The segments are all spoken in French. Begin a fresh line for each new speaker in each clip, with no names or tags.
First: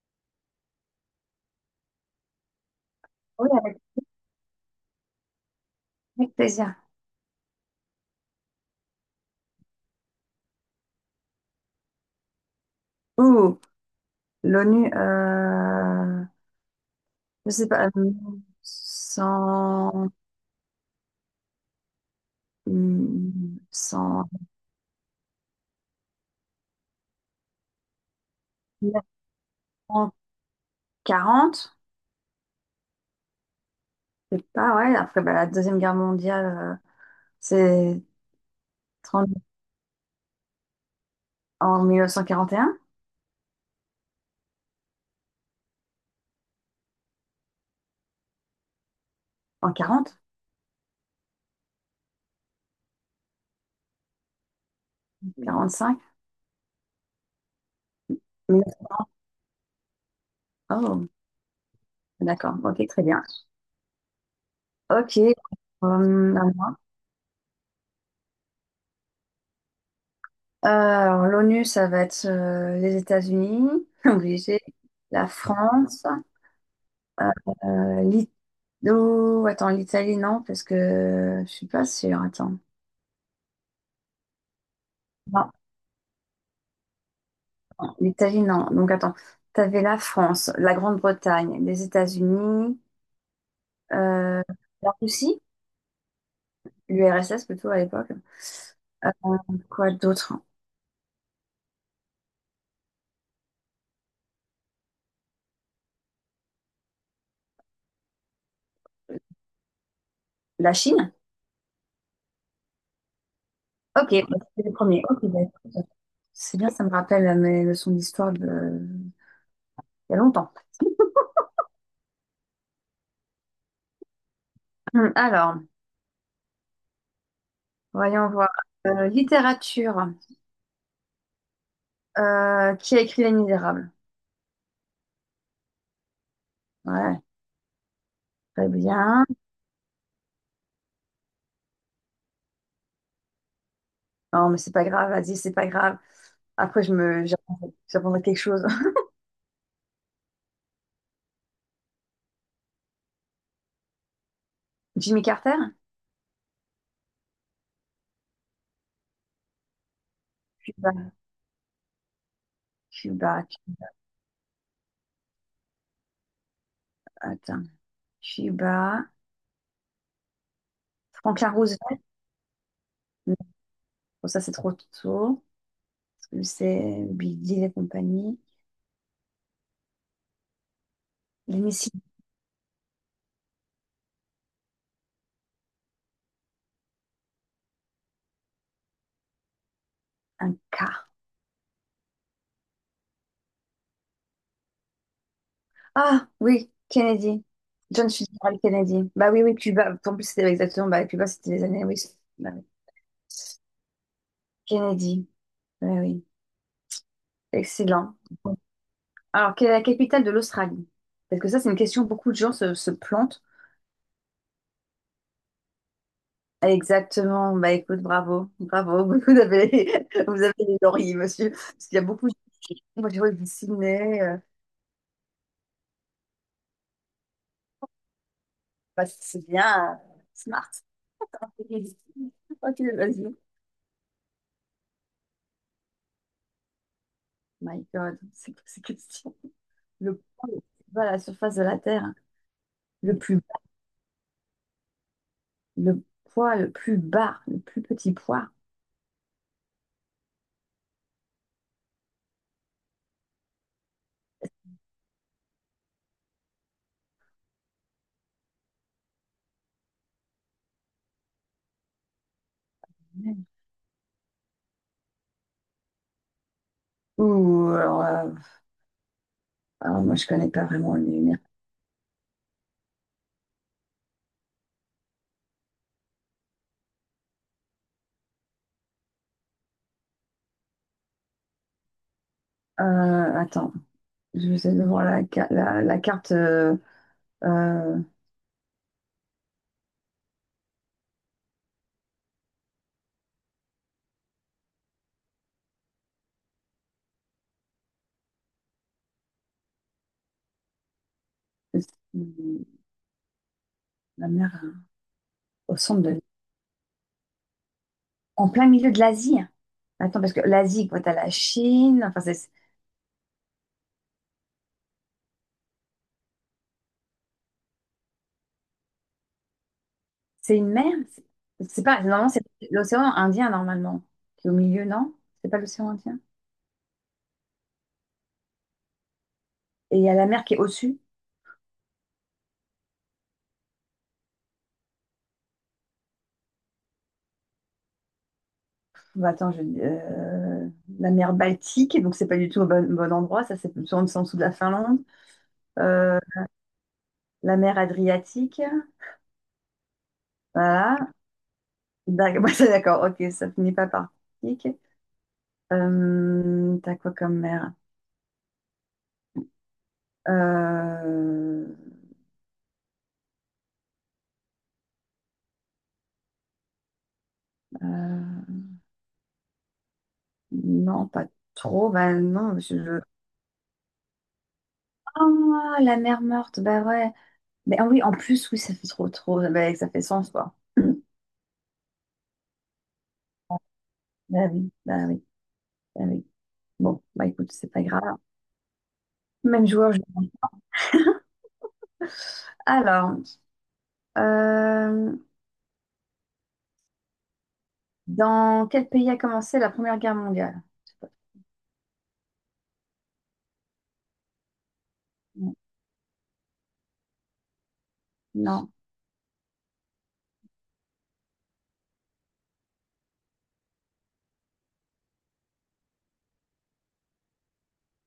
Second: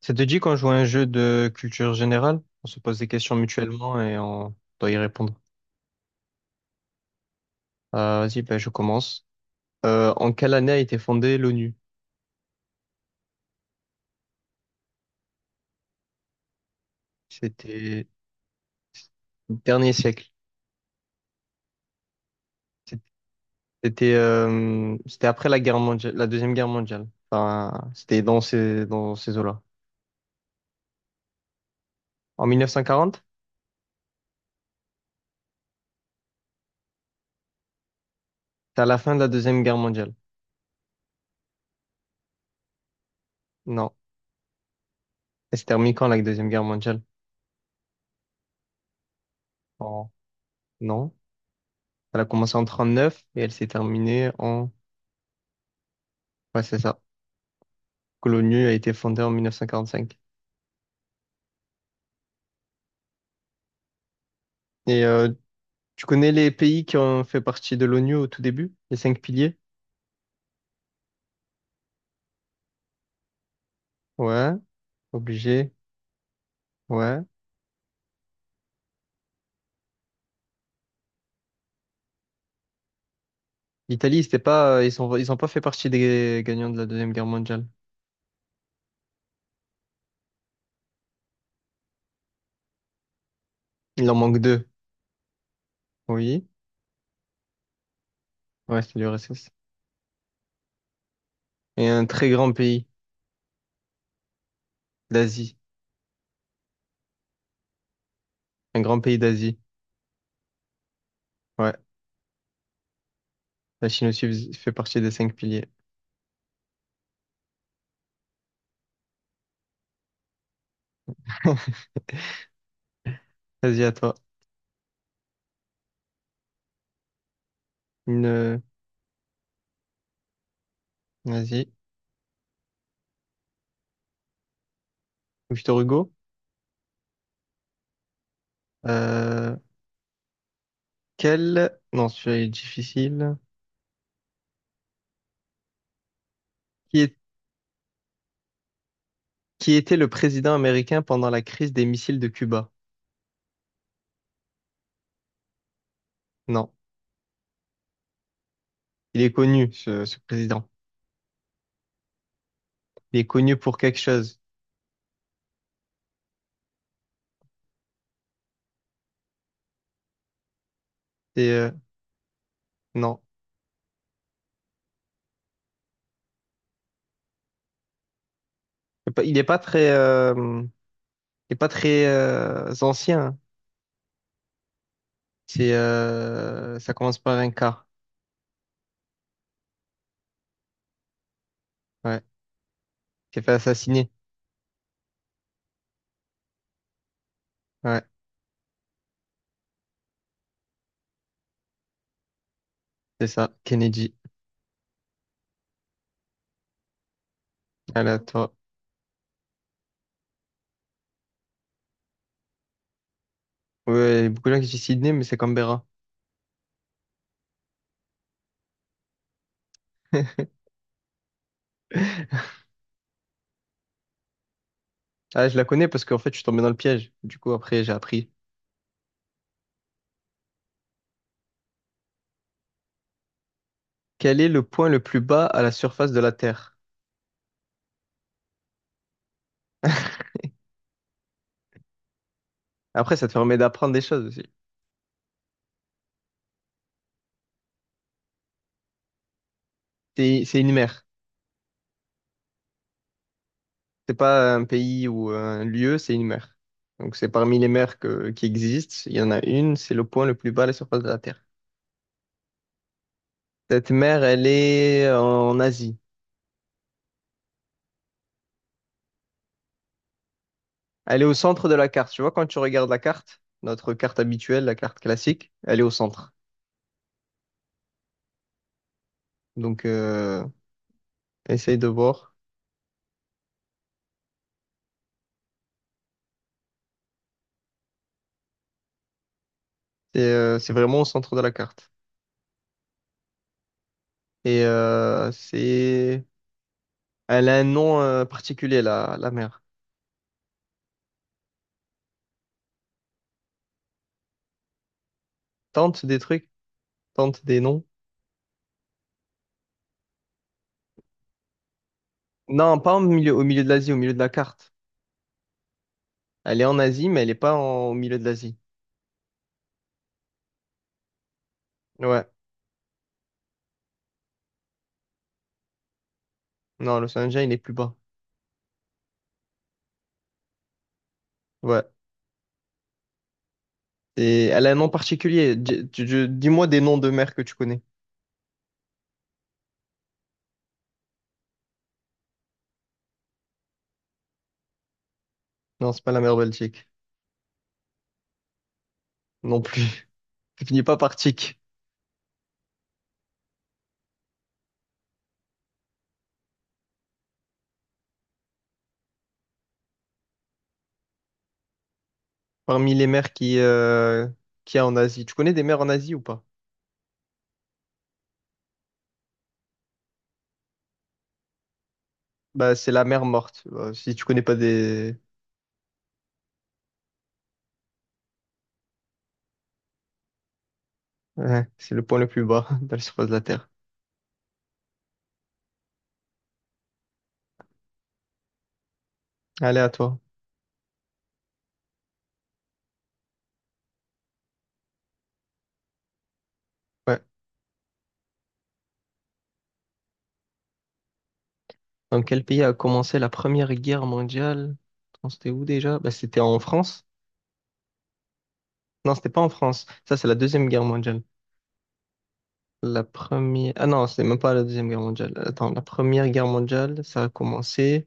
Ça te dit qu'on joue à un jeu de culture générale? On se pose des questions
Oui, avec
mutuellement et on doit y répondre.
avec plaisir.
Vas-y, ben, je commence. En quelle année a été fondée l'ONU?
Ouh, l'ONU, je sais pas,
C'était le dernier
100
siècle. C'était
100,
euh, c'était après la guerre mondiale, la Deuxième Guerre mondiale. Enfin, c'était dans ces eaux-là.
1940,
En 1940?
je sais pas, ouais, après bah, la Deuxième Guerre mondiale, c'est
C'était à la fin de la
30
Deuxième Guerre mondiale.
en 1941,
Non. Elle s'est terminée quand, la Deuxième Guerre mondiale?
en
En-
40,
Non. Elle a commencé en 39 et elle s'est terminée en...
45,
Ouais, c'est ça. Que L'ONU a été
19
fondée en 1945.
oh, d'accord, ok, très bien.
Et
Ok,
tu connais
à
les
moi.
pays qui ont fait partie de l'ONU au tout début? Les cinq piliers?
Alors, l'ONU, ça va être les États-Unis,
Ouais,
obligé, la
obligé.
France.
Ouais.
Euh, l'I- oh, attends, l'Italie, non, parce que je suis pas sûre. Attends.
L'Italie, c'était pas, ils ont pas
Non,
fait partie des gagnants de la Deuxième Guerre mondiale.
non, l'Italie, non. Donc, attends. T'avais la France, la Grande-Bretagne, les États-Unis,
Il en manque
euh,
deux.
la Russie,
Oui.
l'URSS plutôt à l'époque.
Ouais, c'est
Euh,
l'URSS.
quoi d'autre?
Et un très grand pays d'Asie. Un grand pays d'Asie.
La Chine?
Ouais. La Chine
Ok,
aussi
bah, c'était
fait
le
partie
premier.
des
Ok,
cinq
bah,
piliers.
écoute, c'est bien, ça me rappelle mes leçons d'histoire de... il y a longtemps.
Vas-y, à toi.
Alors,
Une,
voyons voir.
euh,
Littérature.
vas-y.
Qui a écrit Les Misérables?
Victor Hugo.
Ouais, très bien.
Euh, non, celui-là est difficile.
Non, mais c'est pas grave, vas-y, c'est pas grave. Après,
Qui est-
j'apprendrai quelque chose.
qui était le président américain pendant la crise des missiles de Cuba?
Jimmy Carter?
Non, il est connu, ce président.
Cuba,
Il est
Cuba,
connu pour quelque chose.
Attends. Cuba.
C'est,
Franklin
euh,
Roosevelt?
non,
Non, bon, ça, c'est trop tôt. Parce que c'est Bill Gates et compagnie.
il est pas, il est pas très, euh, il est pas
L'hémicycle,
très ancien, hein. C'est, ça commence par un K.
un quart.
Ouais, il s'est fait assassiner.
Ah, oui, Kennedy.
Ouais,
John Fitzgerald Kennedy. Bah oui, oui, Cuba. En plus, c'était exactement, bah, Cuba, c'était les années, oui. Bah oui.
c'est ça, Kennedy.
Kennedy. Bah oui.
Allez,
Excellent.
à toi.
Alors, quelle est la capitale de l'Australie? Parce que ça, c'est une question, beaucoup de gens se plantent.
Ouais, il y a beaucoup de gens qui disent Sydney, mais c'est Canberra.
Exactement. Bah écoute, bravo, bravo. Vous avez, vous avez les lauriers, monsieur. Parce qu'il y a beaucoup de. Moi, j'ai vu Sydney.
Ah, je la connais parce qu'en fait, je suis tombé dans le piège. Du coup, après, j'ai appris.
Bah, c'est bien. Smart. Ok, vas-y.
Quel est le point le plus bas à la surface de la Terre?
My God, c'est quoi ces questions? Le poids le plus bas à la surface de la Terre.
Après,
Le
ça te
plus,
permet d'apprendre des choses aussi.
le poids le plus bas, le plus petit poids.
C'est une mer. C'est pas un pays ou un lieu, c'est une mer. Donc c'est parmi les mers qui existent. Il y en a une, c'est le point le plus bas à la surface de la Terre. Cette mer, elle est en Asie.
Ouh, alors, moi, je connais pas vraiment le
Elle est au
lumière.
centre de la carte. Tu vois, quand tu regardes la carte, notre carte habituelle, la carte classique, elle est au centre. Donc essaye de voir.
Euh, Attends, je vais essayer de voir la carte. Euh,
C'est vraiment au centre de la carte. Et c'est... Elle a un nom particulier, la mer.
la mer au centre
Tente des
de.
trucs, tente des noms.
En plein milieu de l'Asie. Attends, parce que l'Asie, quoi, t'as la Chine, enfin, c'est
Non, pas au milieu, au milieu de l'Asie, au milieu de la carte. Elle est en Asie, mais elle est pas en- au milieu de l'Asie.
c'est une mer. C'est pas,
Ouais.
normalement, c'est l'océan Indien, normalement, qui est au milieu, non? C'est pas l'océan Indien?
Non, le saint il est plus bas.
Et il y a la mer qui est au-dessus.
Ouais. Et elle a un nom particulier. Dis-moi des noms de mers que tu connais.
Bah, attends, la mer Baltique, donc c'est pas du tout au bon endroit, ça c'est plutôt en dessous de la Finlande.
Non, c'est pas
Euh,
la mer Baltique.
la mer Adriatique,
Non plus. Ça finit pas
voilà.
par Tchik.
Ouais, c'est d'accord, ok, ça finit pas par Baltique. T'as quoi comme mer? Euh,
Parmi les mers qu'il y a en Asie. Tu connais des mers en Asie ou pas?
euh, Non, pas trop. Bah non,
Bah, c'est la mer morte. Bah, si tu connais pas des...
Ah, la mer morte, bah ouais. Mais ah oui, en plus, oui, ça fait trop, trop. Bah, ça fait sens, quoi.
Ouais, c'est le point le plus bas de la surface de la Terre.
Bah oui, bah oui, bah oui. Bon, bah écoute, c'est pas grave. Même
Allez, à
joueur.
toi.
Alors, euh,
Ouais.
dans quel pays a commencé la Première Guerre mondiale? Je sais pas.
Dans quel pays a commencé la Première Guerre mondiale? Attends, c'était
Non.
où déjà? Bah, c'était en France.
Non.
Non, c'était pas en France. Ça, c'est la Deuxième Guerre mondiale. La première... Ah non, c'est même pas la Deuxième Guerre mondiale. Attends, la Première Guerre mondiale, ça a commencé...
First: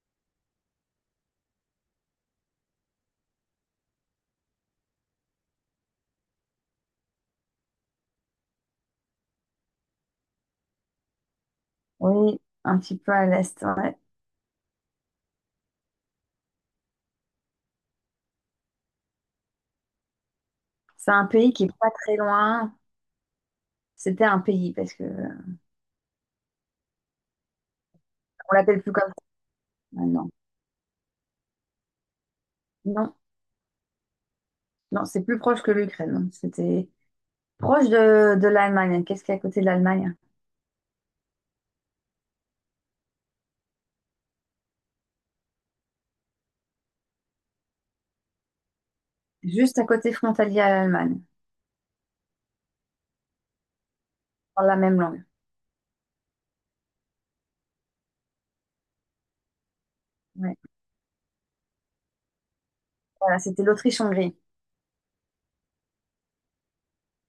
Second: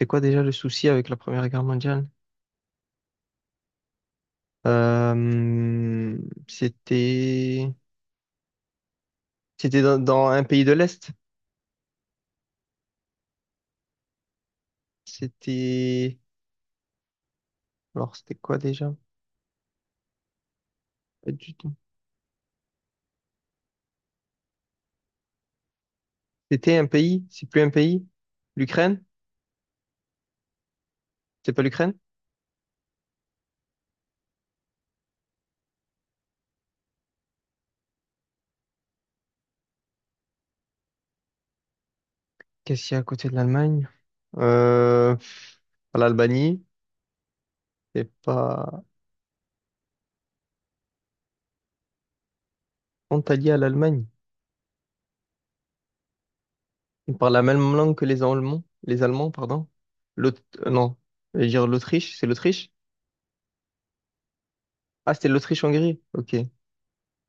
C'est quoi déjà le souci avec la Première Guerre mondiale? Euh, C'était... C'était dans un pays de l'Est.
Oui, un petit peu à l'est, ouais.
C'était... Alors, c'était quoi déjà?
C'est un
Pas du
pays qui est
tout.
pas très loin. C'était un pays parce que on
C'était un pays? C'est plus un pays?
l'appelle plus
L'Ukraine?
comme ça maintenant.
C'est pas l'Ukraine?
Non, non, c'est plus proche que l'Ukraine. C'était proche de l'Allemagne. Qu'est-ce qu'il y a à côté de l'Allemagne?
Qu'est-ce qu'il y a à côté de l'Allemagne? Pff, l'Albanie? C'est pas...
Juste à côté frontalier à l'Allemagne.
Antalya, à l'Allemagne.
Dans la même langue.
Ils parlent la même langue que les Allemands, pardon. L'aut-
Ouais.
non, je vais dire l'Autriche, c'est l'Autriche?
Voilà, c'était l'Autriche-Hongrie.
Ah, c'était l'Autriche-Hongrie. Ok,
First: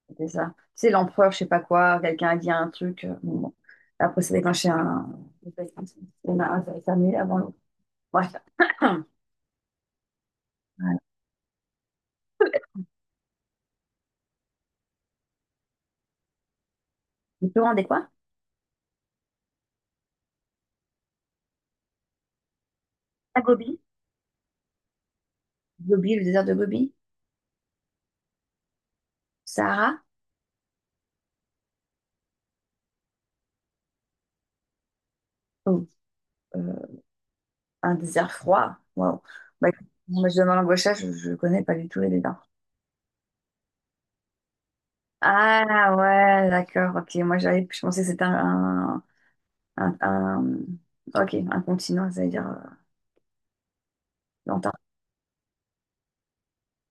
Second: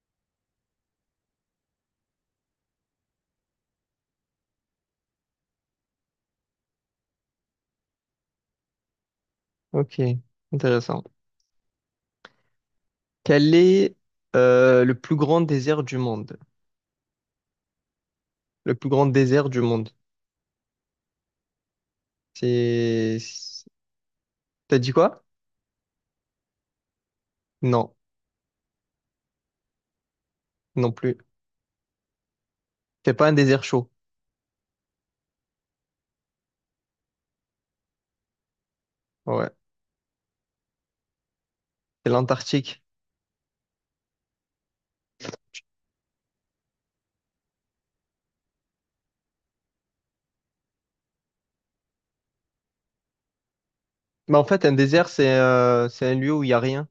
C'était ça. C'est l'empereur, je sais pas quoi. Quelqu'un a dit un truc. Bon, bon. Après, ça déclenché un. Il y en a un qui a terminé avant l'autre. Bref.
ok,
Voilà.
intéressant. Quel est le plus grand désert du monde?
Le plus grand quoi?
Le plus grand désert du monde. C'est...
À
c'est-
Gobi.
T'as dit quoi?
Gobi, le désert de Gobi.
Non,
Sahara.
non plus. C'est pas un désert chaud.
Oh, euh, un désert froid. Waouh.
Ouais,
Bah, écoute, moi, je demande l'embauchage, je ne connais pas du tout
c'est
les déserts.
l'Antarctique.
Ah ouais, d'accord, ok. Moi, je pensais que c'était un, un- ok, un continent, ça veut dire
Mais en fait, un
longtemps.
désert, c'est un lieu où il n'y a rien.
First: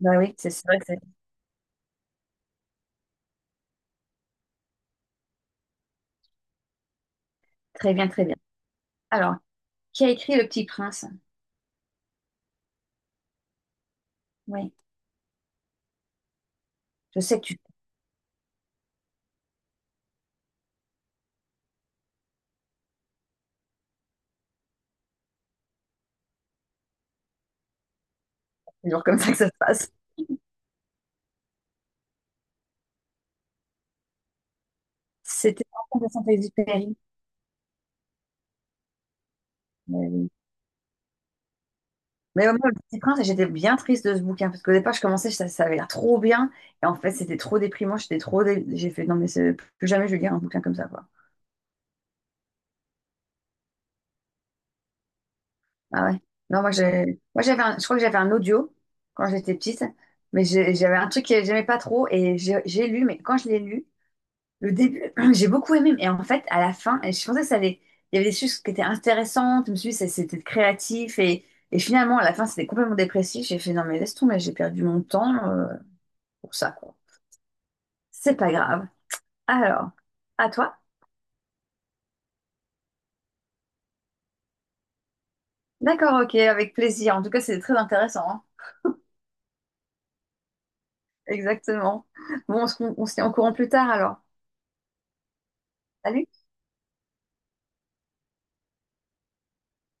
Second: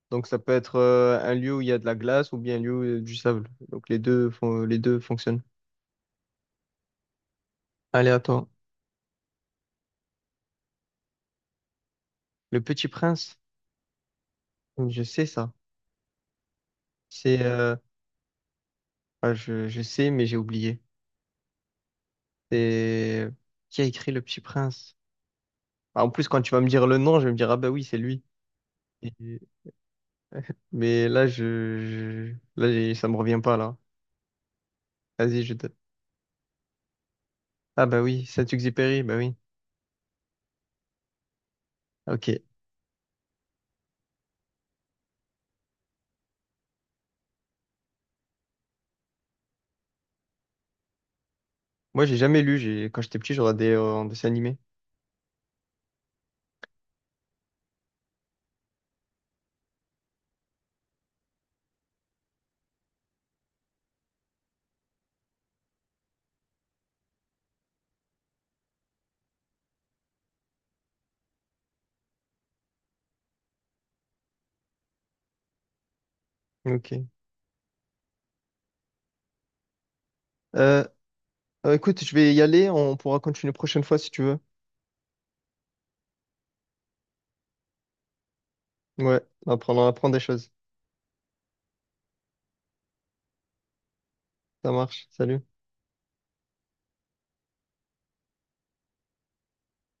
Bah
Donc
oui,
ça
c'est
peut
c'est
être
vrai que c'est
un lieu où il y a de la glace ou bien un lieu où il y a du sable. Donc les deux fonctionnent.
très bien,
Allez, à
très bien.
toi.
Alors, qui a écrit Le Petit Prince?
Le Petit Prince,
Oui,
je sais ça.
je sais
C'est,
que tu
euh, ah, je sais, mais j'ai oublié. C'est qui a écrit Le Petit Prince? Ah, en plus, quand tu vas me dire le nom, je vais me dire ah bah oui, c'est lui.
c'est toujours
Et-
comme ça que ça se passe.
Mais là, là, ça me revient pas là. Vas-y, je
C'était
te.
en de Saint-Exupéry.
Ah bah oui, Saint-Exupéry, bah oui.
Mais oui.
Ok.
Mais au moins, Le Petit Prince, j'étais bien triste de ce bouquin parce qu'au départ, je commençais, ça avait l'air trop bien. Et en fait, c'était trop déprimant, j'étais trop. J'ai fait, non, mais plus jamais je vais lire un bouquin comme ça, quoi.
Moi, j'ai jamais lu. J'ai quand j'étais petit, j'aurais des en dessin animé.
Ah ouais. Non, moi, moi, je crois que j'avais un audio quand j'étais petite, mais j'avais un truc que j'aimais pas trop et j'ai lu, mais quand je l'ai lu, le début, j'ai beaucoup aimé. Et en fait, à la fin, et je pensais que ça allait, il y avait des choses qui étaient intéressantes, je me suis dit, c'était créatif et finalement, à la fin, c'était complètement dépressif. J'ai fait, non, mais laisse tomber, j'ai perdu mon temps pour ça, quoi.
Ok.
C'est pas grave. Alors, à toi?
Euh, écoute, je vais y aller. On pourra continuer prochaine fois si tu veux.
D'accord, ok, avec plaisir. En tout cas, c'était très intéressant, hein.
Ouais. On apprend des choses.
Exactement. Bon, on se tient au courant plus tard alors.
Ça marche. Salut.
Salut